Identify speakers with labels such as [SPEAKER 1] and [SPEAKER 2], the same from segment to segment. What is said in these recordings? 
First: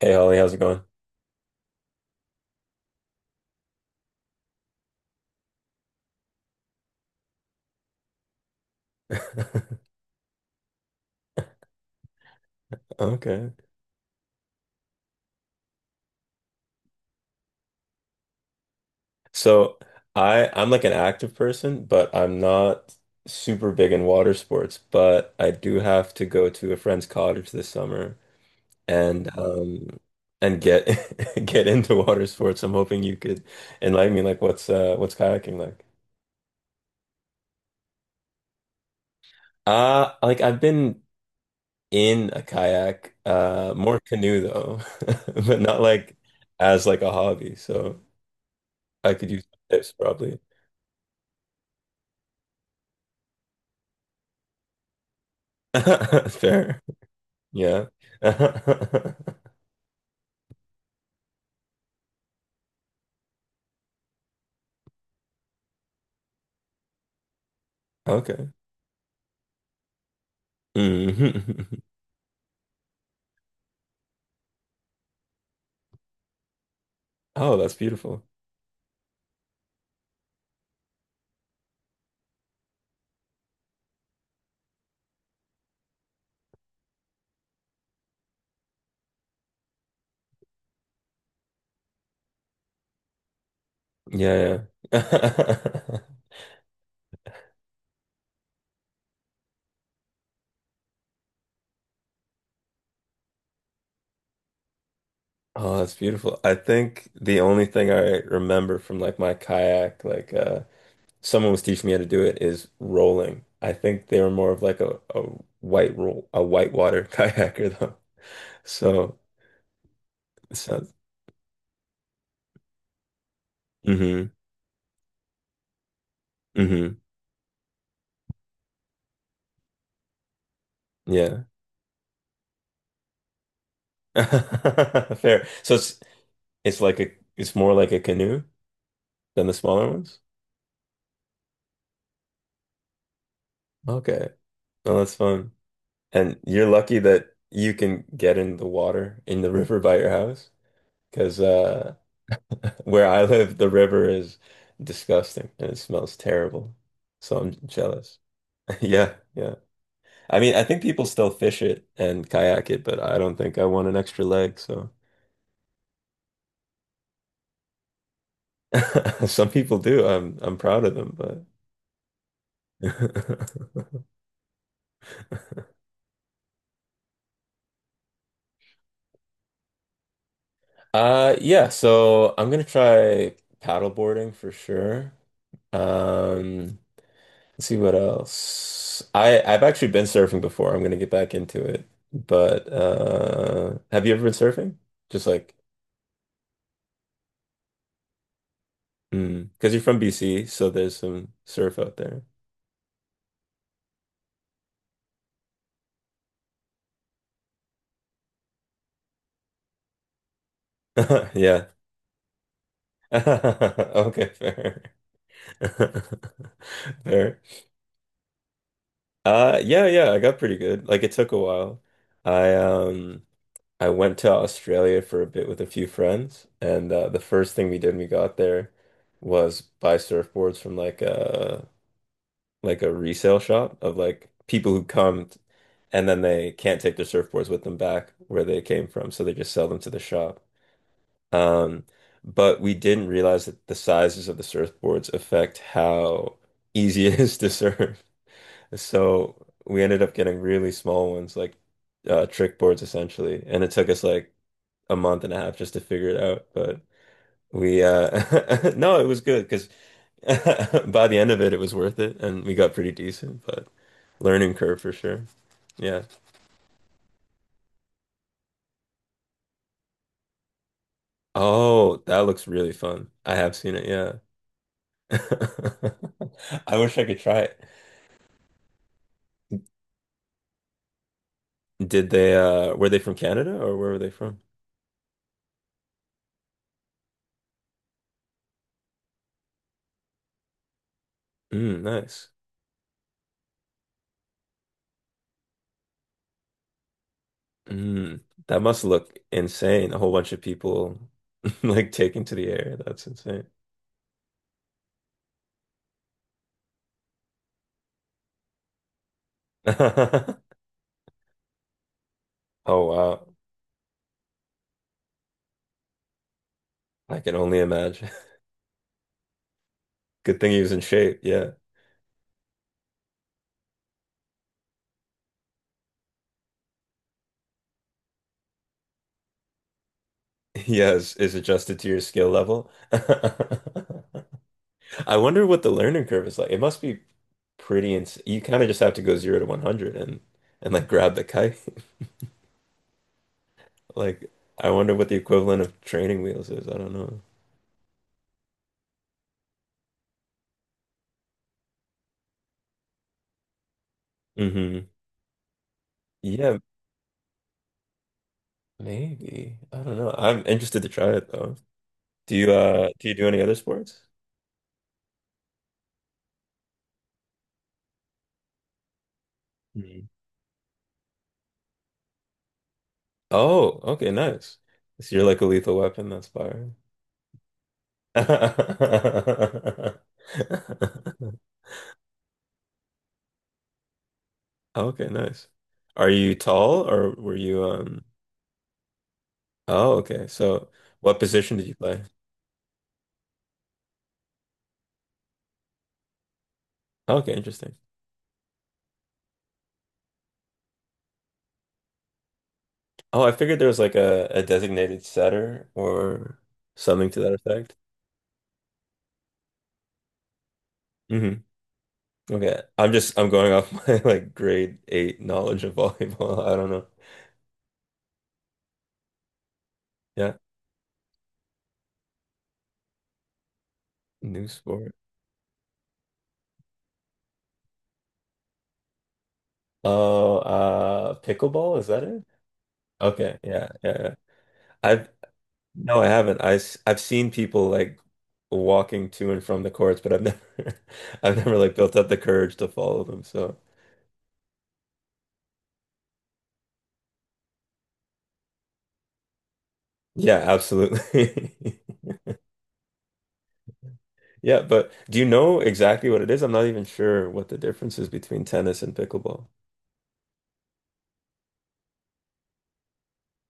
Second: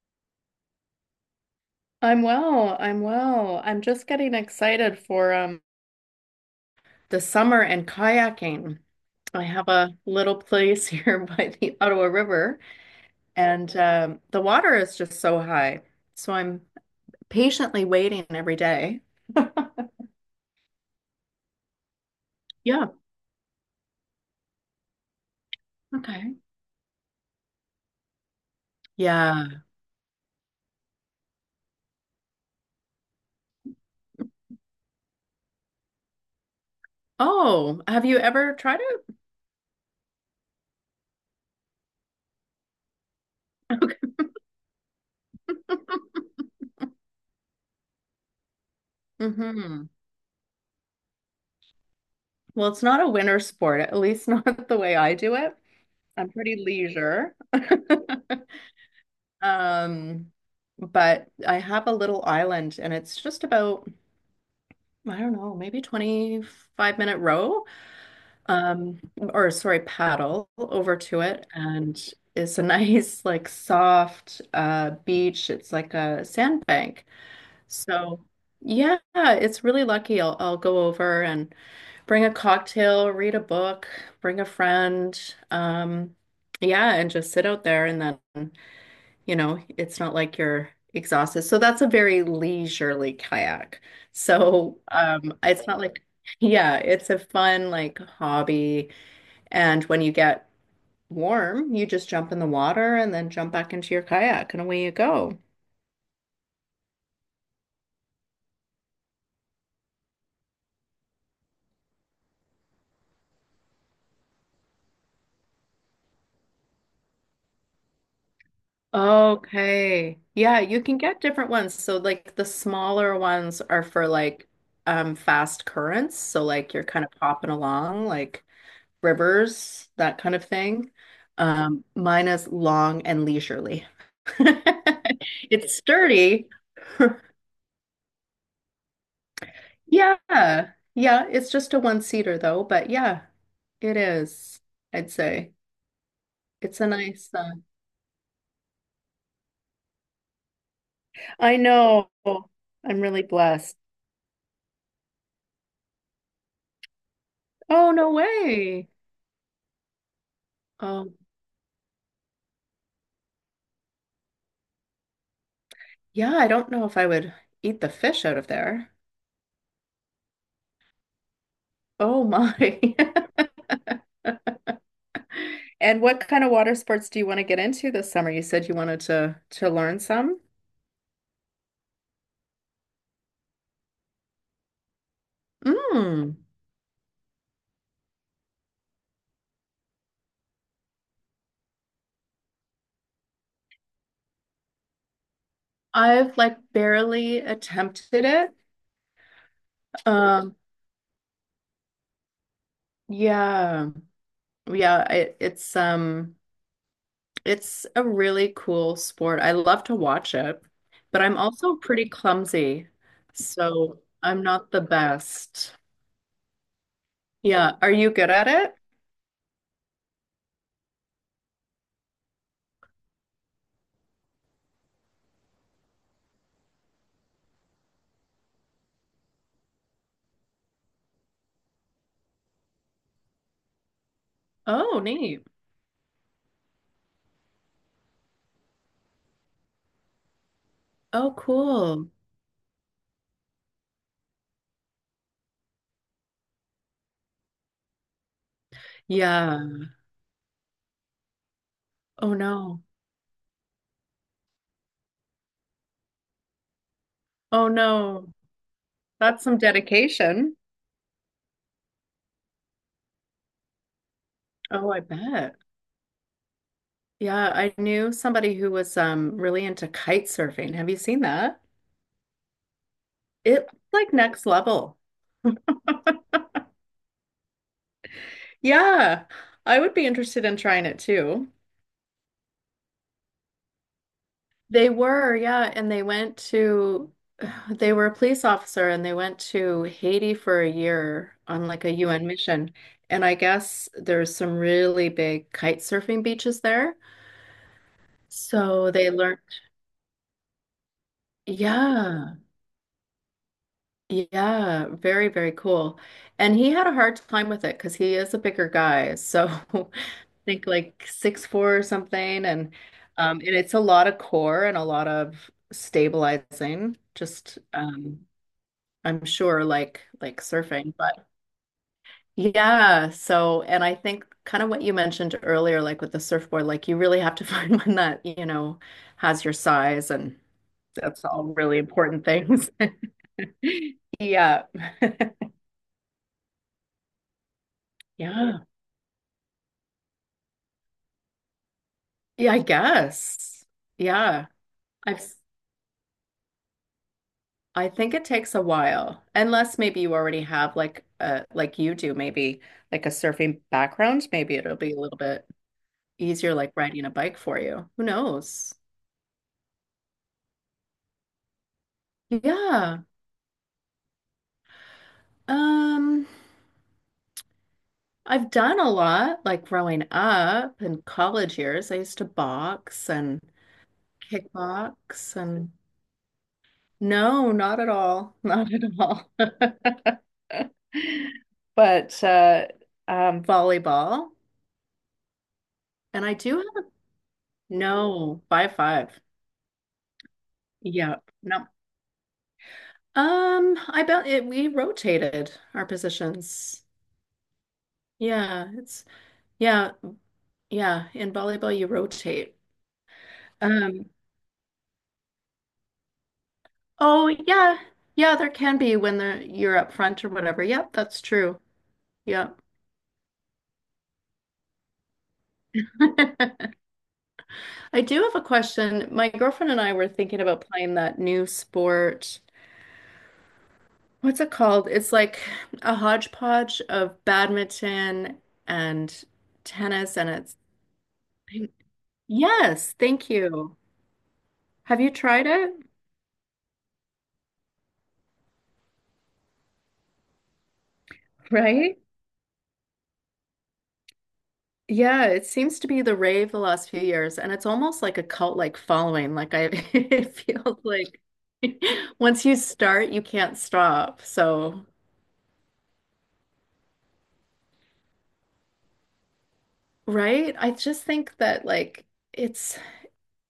[SPEAKER 1] Hey Holly, how's it going?
[SPEAKER 2] I'm well. I'm well. I'm just getting excited for the summer and kayaking. I have a little place here by the Ottawa River,
[SPEAKER 1] Okay.
[SPEAKER 2] and the water is just so high. So I'm patiently waiting every day.
[SPEAKER 1] So I'm like an active person, but I'm
[SPEAKER 2] Yeah.
[SPEAKER 1] not super big in water sports, but I do have to
[SPEAKER 2] Okay.
[SPEAKER 1] go to a friend's cottage this summer and
[SPEAKER 2] Yeah.
[SPEAKER 1] um and get get into water sports. I'm hoping you could enlighten me like what's kayaking like?
[SPEAKER 2] Oh, have you ever tried it?
[SPEAKER 1] Like I've been in a kayak, more canoe though, but not like as like a hobby. So I could
[SPEAKER 2] Okay.
[SPEAKER 1] use
[SPEAKER 2] Hmm.
[SPEAKER 1] tips probably.
[SPEAKER 2] Well, it's not a winter sport, at least not the way I do it. I'm pretty
[SPEAKER 1] Fair.
[SPEAKER 2] leisure.
[SPEAKER 1] Yeah.
[SPEAKER 2] Um, but I have a little island and it's just about, I don't know, maybe 25-minute row,
[SPEAKER 1] Okay.
[SPEAKER 2] or sorry, paddle over to it.
[SPEAKER 1] Mhm.
[SPEAKER 2] And it's a nice, like soft beach. It's like a sandbank.
[SPEAKER 1] Oh, that's beautiful.
[SPEAKER 2] So yeah, it's really lucky. I'll go over and bring a cocktail, read a book, bring a friend, um, yeah, and just sit out there and then it's not like you're exhausted. So that's a very leisurely kayak.
[SPEAKER 1] Yeah,
[SPEAKER 2] So
[SPEAKER 1] yeah.
[SPEAKER 2] it's not like, yeah, it's a fun like hobby. And when you get warm, you just jump in the water and then jump back into your kayak and away you go.
[SPEAKER 1] Oh, that's beautiful. I think the only thing I remember from like my kayak, like someone was teaching me how to do it is rolling. I think they were more of like a white roll a whitewater kayaker though. So
[SPEAKER 2] Okay.
[SPEAKER 1] it
[SPEAKER 2] Yeah, you
[SPEAKER 1] sounds
[SPEAKER 2] can get different ones. So like the smaller ones are for
[SPEAKER 1] mm-hmm.
[SPEAKER 2] like fast currents. So like you're
[SPEAKER 1] Mm-hmm.
[SPEAKER 2] kind of popping along like rivers, that kind of thing.
[SPEAKER 1] Yeah.
[SPEAKER 2] Mine is long and leisurely.
[SPEAKER 1] Fair. So
[SPEAKER 2] It's
[SPEAKER 1] it's
[SPEAKER 2] sturdy.
[SPEAKER 1] it's like a it's more like a canoe than the smaller ones?
[SPEAKER 2] Yeah. Yeah, it's just a one-seater though, but yeah, it
[SPEAKER 1] Okay.
[SPEAKER 2] is,
[SPEAKER 1] Well,
[SPEAKER 2] I'd
[SPEAKER 1] that's
[SPEAKER 2] say.
[SPEAKER 1] fun. And you're
[SPEAKER 2] It's a
[SPEAKER 1] lucky
[SPEAKER 2] nice
[SPEAKER 1] that you can get in the water in the river by your house because
[SPEAKER 2] I know. I'm
[SPEAKER 1] where I
[SPEAKER 2] really
[SPEAKER 1] live, the
[SPEAKER 2] blessed.
[SPEAKER 1] river is disgusting and it smells terrible. So I'm
[SPEAKER 2] Oh, no
[SPEAKER 1] jealous.
[SPEAKER 2] way.
[SPEAKER 1] Yeah, yeah. I mean, I think people
[SPEAKER 2] Um,
[SPEAKER 1] still fish it and kayak it, but I don't think I want an extra leg. So
[SPEAKER 2] yeah, I don't know if I would eat the fish out of there.
[SPEAKER 1] some people do. I'm proud of them, but
[SPEAKER 2] Oh my. And what kind of water sports do you want to get into this summer? You said you wanted to learn some.
[SPEAKER 1] yeah. So I'm gonna try paddleboarding for sure.
[SPEAKER 2] Mm.
[SPEAKER 1] Um, let's see what else. I've actually been surfing before. I'm gonna get back into it. But have you ever been surfing? Just like
[SPEAKER 2] I've like barely attempted it.
[SPEAKER 1] mm, because you're from BC,
[SPEAKER 2] Um,
[SPEAKER 1] so there's some surf out there.
[SPEAKER 2] yeah. Yeah, it's it's a really cool sport. I love to watch it, but I'm
[SPEAKER 1] Yeah.
[SPEAKER 2] also pretty clumsy, so
[SPEAKER 1] Okay,
[SPEAKER 2] I'm not the
[SPEAKER 1] fair.
[SPEAKER 2] best.
[SPEAKER 1] Fair.
[SPEAKER 2] Yeah, are you good at it?
[SPEAKER 1] Yeah, yeah, I got pretty good. Like it took a while. I um I went to Australia for a bit with a few friends and the first thing we did when we got there was buy surfboards from like like a resale shop of like people who
[SPEAKER 2] Oh, neat.
[SPEAKER 1] and then they can't take their surfboards with them back where they came from, so they just sell them to the shop.
[SPEAKER 2] Oh,
[SPEAKER 1] Um,
[SPEAKER 2] cool.
[SPEAKER 1] but we didn't realize that the sizes of the surfboards affect how easy it is to surf. So
[SPEAKER 2] Yeah.
[SPEAKER 1] we ended up getting really small ones, like
[SPEAKER 2] Oh
[SPEAKER 1] trick boards
[SPEAKER 2] no.
[SPEAKER 1] essentially, and it took us like a month and a half just to figure it out. But
[SPEAKER 2] Oh
[SPEAKER 1] we
[SPEAKER 2] no.
[SPEAKER 1] no, it was good
[SPEAKER 2] That's some
[SPEAKER 1] because.
[SPEAKER 2] dedication.
[SPEAKER 1] By the end of it, it was worth it, and we got pretty decent, but learning curve
[SPEAKER 2] Oh,
[SPEAKER 1] for
[SPEAKER 2] I
[SPEAKER 1] sure.
[SPEAKER 2] bet.
[SPEAKER 1] Yeah.
[SPEAKER 2] Yeah, I knew somebody who was really into kite surfing. Have you seen that?
[SPEAKER 1] Oh, that looks really fun. I have
[SPEAKER 2] It's
[SPEAKER 1] seen it,
[SPEAKER 2] like
[SPEAKER 1] yeah.
[SPEAKER 2] next level.
[SPEAKER 1] I wish I could try it.
[SPEAKER 2] Yeah, I would be interested in trying it too.
[SPEAKER 1] Did they were they from Canada or where were they from?
[SPEAKER 2] They were, yeah, and they went to they were a police officer and they went to Haiti for a year on
[SPEAKER 1] Mm,
[SPEAKER 2] like a UN
[SPEAKER 1] nice.
[SPEAKER 2] mission. And I guess there's some really big kite surfing beaches there.
[SPEAKER 1] Mm, that must
[SPEAKER 2] So they
[SPEAKER 1] look
[SPEAKER 2] learned,
[SPEAKER 1] insane. A whole bunch of people like taking to
[SPEAKER 2] yeah.
[SPEAKER 1] the air. That's insane.
[SPEAKER 2] Yeah, very, very cool. And he had a hard time with it because he is a bigger guy. So I think like 6'4" or something. And
[SPEAKER 1] Oh wow.
[SPEAKER 2] um and it's a lot of core and a lot of stabilizing,
[SPEAKER 1] I can only
[SPEAKER 2] just
[SPEAKER 1] imagine.
[SPEAKER 2] I'm sure
[SPEAKER 1] Good
[SPEAKER 2] like
[SPEAKER 1] thing he was in
[SPEAKER 2] surfing.
[SPEAKER 1] shape,
[SPEAKER 2] But
[SPEAKER 1] yeah.
[SPEAKER 2] yeah, so and I think kind of what you mentioned earlier, like with the surfboard, like you really have to find one that, you know, has your size and
[SPEAKER 1] Yeah, is,
[SPEAKER 2] that's
[SPEAKER 1] is
[SPEAKER 2] all really
[SPEAKER 1] adjusted to your
[SPEAKER 2] important
[SPEAKER 1] skill level.
[SPEAKER 2] things. Yeah.
[SPEAKER 1] I wonder what the learning curve is like. It must be pretty ins you
[SPEAKER 2] Yeah.
[SPEAKER 1] kind of just have to go zero to 100 and like grab the kite.
[SPEAKER 2] Yeah, I guess.
[SPEAKER 1] Like
[SPEAKER 2] Yeah.
[SPEAKER 1] I wonder what the
[SPEAKER 2] I've s-
[SPEAKER 1] equivalent of training wheels is. I don't know.
[SPEAKER 2] I think it takes a while. Unless maybe you already have like a like you do maybe like a surfing background, maybe it'll
[SPEAKER 1] Hmm.
[SPEAKER 2] be a little bit easier
[SPEAKER 1] Yeah,
[SPEAKER 2] like riding a bike for you. Who knows?
[SPEAKER 1] maybe. I don't know. I'm interested to try it though. Do you
[SPEAKER 2] Yeah.
[SPEAKER 1] do you do any other sports?
[SPEAKER 2] Um, I've done a lot like growing
[SPEAKER 1] Mm.
[SPEAKER 2] up in college years. I used to box and
[SPEAKER 1] Oh, okay, nice. So you're
[SPEAKER 2] kickbox
[SPEAKER 1] like a
[SPEAKER 2] and
[SPEAKER 1] lethal weapon, that's fire.
[SPEAKER 2] no, not at all. Not at all. But volleyball,
[SPEAKER 1] Oh, okay, nice. Are
[SPEAKER 2] and
[SPEAKER 1] you
[SPEAKER 2] I do have
[SPEAKER 1] tall
[SPEAKER 2] a,
[SPEAKER 1] or were you um
[SPEAKER 2] no, five five.
[SPEAKER 1] oh okay. So
[SPEAKER 2] Yeah,
[SPEAKER 1] what position did
[SPEAKER 2] no.
[SPEAKER 1] you play?
[SPEAKER 2] I bet it, we rotated our positions.
[SPEAKER 1] Oh, okay, interesting.
[SPEAKER 2] Yeah, it's yeah, yeah. In volleyball, you rotate.
[SPEAKER 1] Oh, I figured there was like
[SPEAKER 2] Um,
[SPEAKER 1] a designated setter or something to
[SPEAKER 2] oh
[SPEAKER 1] that effect.
[SPEAKER 2] yeah, yeah. There can be when the you're up front or whatever. Yep, that's
[SPEAKER 1] Hmm.
[SPEAKER 2] true. Yep.
[SPEAKER 1] Okay. I'm just I'm going off my like grade eight knowledge of volleyball. I don't know.
[SPEAKER 2] I do have a question. My girlfriend and I were
[SPEAKER 1] Yeah.
[SPEAKER 2] thinking about playing that new sport. What's
[SPEAKER 1] New
[SPEAKER 2] it called?
[SPEAKER 1] sport.
[SPEAKER 2] It's like a hodgepodge of badminton and tennis, and
[SPEAKER 1] Oh,
[SPEAKER 2] it's
[SPEAKER 1] pickleball, is that it?
[SPEAKER 2] yes, thank
[SPEAKER 1] Okay, yeah,
[SPEAKER 2] you.
[SPEAKER 1] yeah, yeah.
[SPEAKER 2] Have
[SPEAKER 1] I've
[SPEAKER 2] you tried it?
[SPEAKER 1] no, I haven't. I have seen people like walking to and from the courts, but I've never I've never like built
[SPEAKER 2] Right?
[SPEAKER 1] up the courage to follow them. So
[SPEAKER 2] Yeah, it seems to be the rave the last few years, and it's almost like a cult-like following. Like I, it
[SPEAKER 1] yeah,
[SPEAKER 2] feels like
[SPEAKER 1] absolutely.
[SPEAKER 2] once you start, you can't stop.
[SPEAKER 1] Yeah,
[SPEAKER 2] So,
[SPEAKER 1] but do you know exactly what it is? I'm not even sure what the difference is between tennis and pickleball.
[SPEAKER 2] right? I just think that like. It's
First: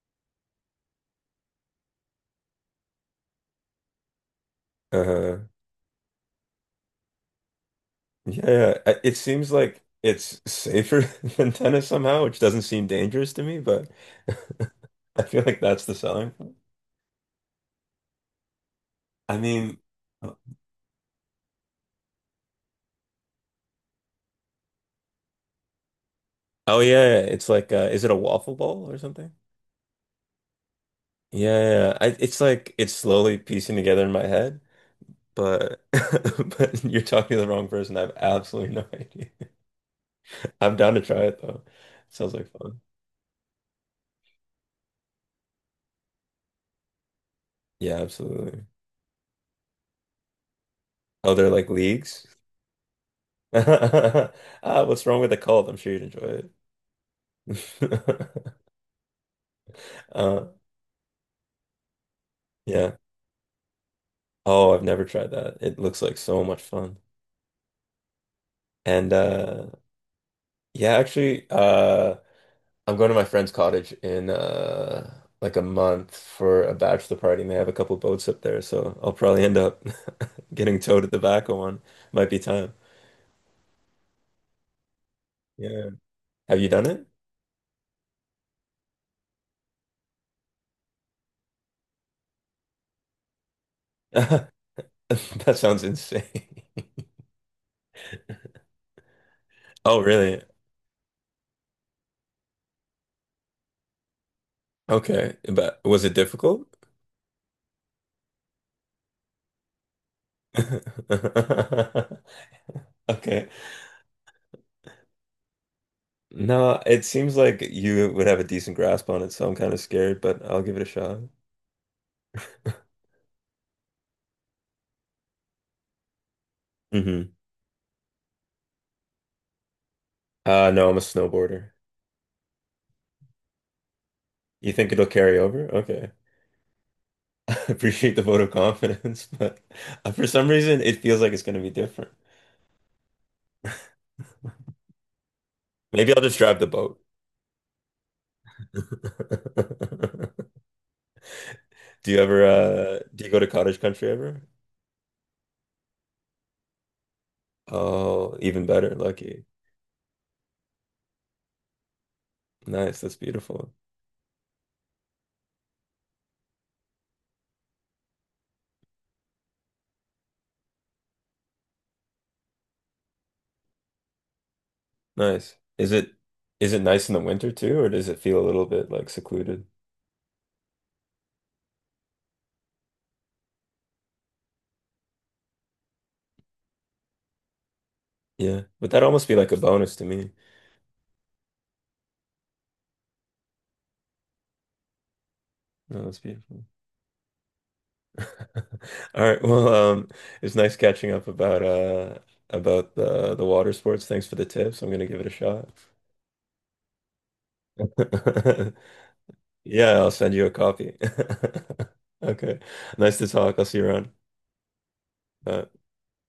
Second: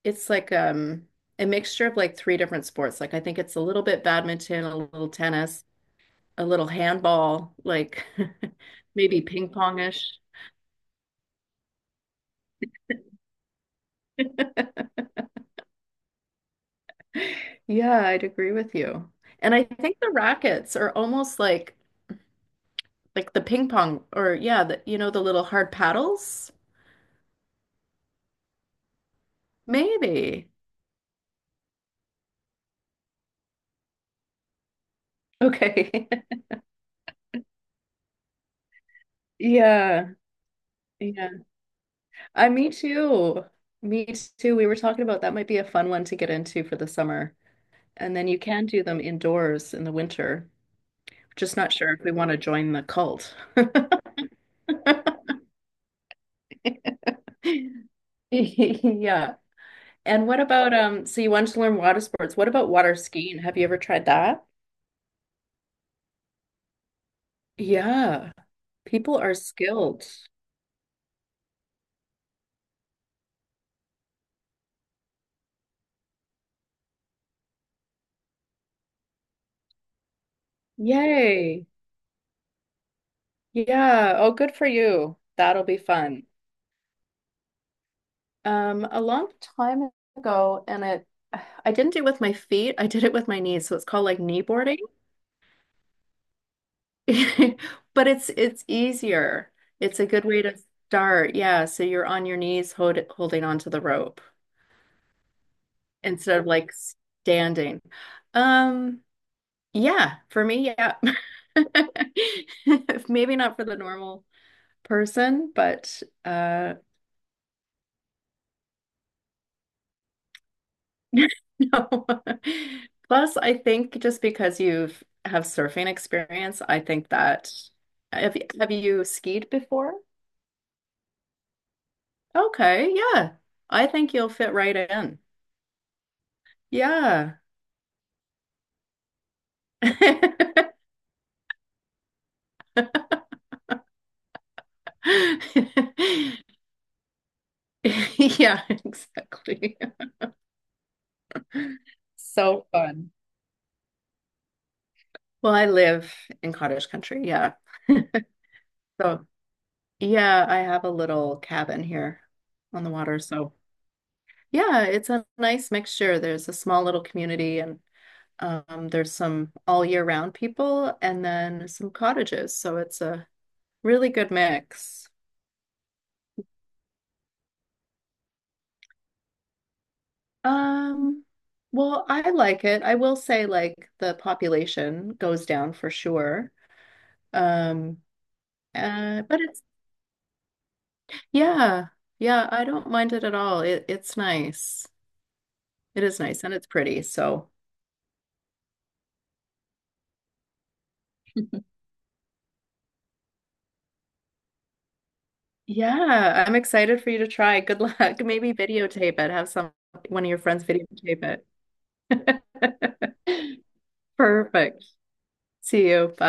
[SPEAKER 2] it's like a mixture of like three different sports. Like I think it's a little bit badminton, a little
[SPEAKER 1] Uh,
[SPEAKER 2] tennis, a little handball, like
[SPEAKER 1] yeah, yeah. I- It
[SPEAKER 2] maybe ping
[SPEAKER 1] seems like
[SPEAKER 2] pongish.
[SPEAKER 1] it's safer than tennis somehow, which doesn't seem dangerous to me, but I feel like that's the selling point.
[SPEAKER 2] Yeah, I'd agree with you.
[SPEAKER 1] I
[SPEAKER 2] And I
[SPEAKER 1] mean,
[SPEAKER 2] think the rackets are almost like the ping pong or yeah, the, you know, the little hard paddles.
[SPEAKER 1] oh yeah, yeah, yeah. It's like is it a waffle ball or something?
[SPEAKER 2] Maybe.
[SPEAKER 1] Yeah, yeah. I, it's like it's slowly piecing together in my head, but
[SPEAKER 2] Okay.
[SPEAKER 1] but you're talking to the wrong person. I have absolutely no idea.
[SPEAKER 2] Yeah.
[SPEAKER 1] I'm down to try
[SPEAKER 2] Yeah.
[SPEAKER 1] it though. Sounds like
[SPEAKER 2] I me
[SPEAKER 1] fun.
[SPEAKER 2] too. Me too. We were talking about that might be a fun one to get into for the summer.
[SPEAKER 1] Yeah,
[SPEAKER 2] And then you
[SPEAKER 1] absolutely.
[SPEAKER 2] can do them indoors in the winter.
[SPEAKER 1] Oh, they're
[SPEAKER 2] Just
[SPEAKER 1] like
[SPEAKER 2] not sure if we
[SPEAKER 1] leagues.
[SPEAKER 2] want to join the cult.
[SPEAKER 1] Ah, what's wrong with the cult? I'm sure you'd enjoy it.
[SPEAKER 2] Yeah. And what
[SPEAKER 1] Uh,
[SPEAKER 2] about so you wanted to learn water sports. What about
[SPEAKER 1] yeah.
[SPEAKER 2] water skiing? Have you ever tried that?
[SPEAKER 1] Oh, I've never tried that. It looks like so much fun.
[SPEAKER 2] Yeah.
[SPEAKER 1] And
[SPEAKER 2] People are skilled.
[SPEAKER 1] yeah, actually, I'm going to my friend's cottage in like a month for a bachelor party, and they have a couple boats up there, so I'll probably end up getting towed at the back of
[SPEAKER 2] Yay.
[SPEAKER 1] one. Might be time.
[SPEAKER 2] Yeah. Oh, good for you. That'll be
[SPEAKER 1] Yeah.
[SPEAKER 2] fun.
[SPEAKER 1] Have you done it?
[SPEAKER 2] A long time ago, and it I didn't do it with my feet. I did it with my knees. So it's called like knee boarding.
[SPEAKER 1] That sounds insane.
[SPEAKER 2] But it's easier. It's
[SPEAKER 1] Oh,
[SPEAKER 2] a good
[SPEAKER 1] really?
[SPEAKER 2] way to start. Yeah, so you're on your knees hold, holding onto the rope
[SPEAKER 1] Okay. But was it
[SPEAKER 2] instead of
[SPEAKER 1] difficult?
[SPEAKER 2] like standing. Um, yeah, for me, yeah. Maybe
[SPEAKER 1] Okay.
[SPEAKER 2] not for the normal person, but
[SPEAKER 1] No, it seems like you would have a decent grasp on it, so I'm kind of scared, but I'll give it a shot.
[SPEAKER 2] no. Plus, I think just because you've have surfing experience, I think
[SPEAKER 1] Hmm.
[SPEAKER 2] that have you skied before?
[SPEAKER 1] No, I'm a snowboarder.
[SPEAKER 2] Okay, yeah. I think you'll fit
[SPEAKER 1] You
[SPEAKER 2] right
[SPEAKER 1] think it'll
[SPEAKER 2] in.
[SPEAKER 1] carry over? Okay.
[SPEAKER 2] Yeah.
[SPEAKER 1] I appreciate the vote of confidence, but for some reason it feels like it's going to be different. Maybe I'll just drive the boat.
[SPEAKER 2] Yeah, exactly.
[SPEAKER 1] Do you ever
[SPEAKER 2] So fun.
[SPEAKER 1] do you go to cottage country ever?
[SPEAKER 2] Well, I live in cottage country. Yeah.
[SPEAKER 1] Oh, even better,
[SPEAKER 2] So,
[SPEAKER 1] lucky.
[SPEAKER 2] yeah, I have a little cabin here on the
[SPEAKER 1] Nice, that's
[SPEAKER 2] water. So,
[SPEAKER 1] beautiful.
[SPEAKER 2] yeah, it's a nice mixture. There's a small little community and there's some all year round people and then some cottages. So, it's a really good mix.
[SPEAKER 1] Nice. Is it nice in the winter too, or does it feel a little bit like secluded?
[SPEAKER 2] Um, well, I like it. I will say like the population goes down for sure. Um,
[SPEAKER 1] Yeah, but that'd almost be
[SPEAKER 2] but
[SPEAKER 1] like a
[SPEAKER 2] it's
[SPEAKER 1] bonus to me.
[SPEAKER 2] yeah, yeah, I don't mind it at all. It it's nice. It
[SPEAKER 1] No, that's
[SPEAKER 2] is nice and
[SPEAKER 1] beautiful.
[SPEAKER 2] it's pretty. So
[SPEAKER 1] All right, well, it's nice catching up about the water sports. Thanks for the tips. I'm gonna give it a shot.
[SPEAKER 2] yeah, I'm excited for you to try. Good luck. Maybe videotape it. Have some
[SPEAKER 1] Yeah, I'll
[SPEAKER 2] one of
[SPEAKER 1] send
[SPEAKER 2] your
[SPEAKER 1] you a
[SPEAKER 2] friends
[SPEAKER 1] copy.
[SPEAKER 2] videotape
[SPEAKER 1] Okay. Nice to talk.
[SPEAKER 2] it.
[SPEAKER 1] I'll see you around.
[SPEAKER 2] Perfect.
[SPEAKER 1] Bye.
[SPEAKER 2] See you. Bye.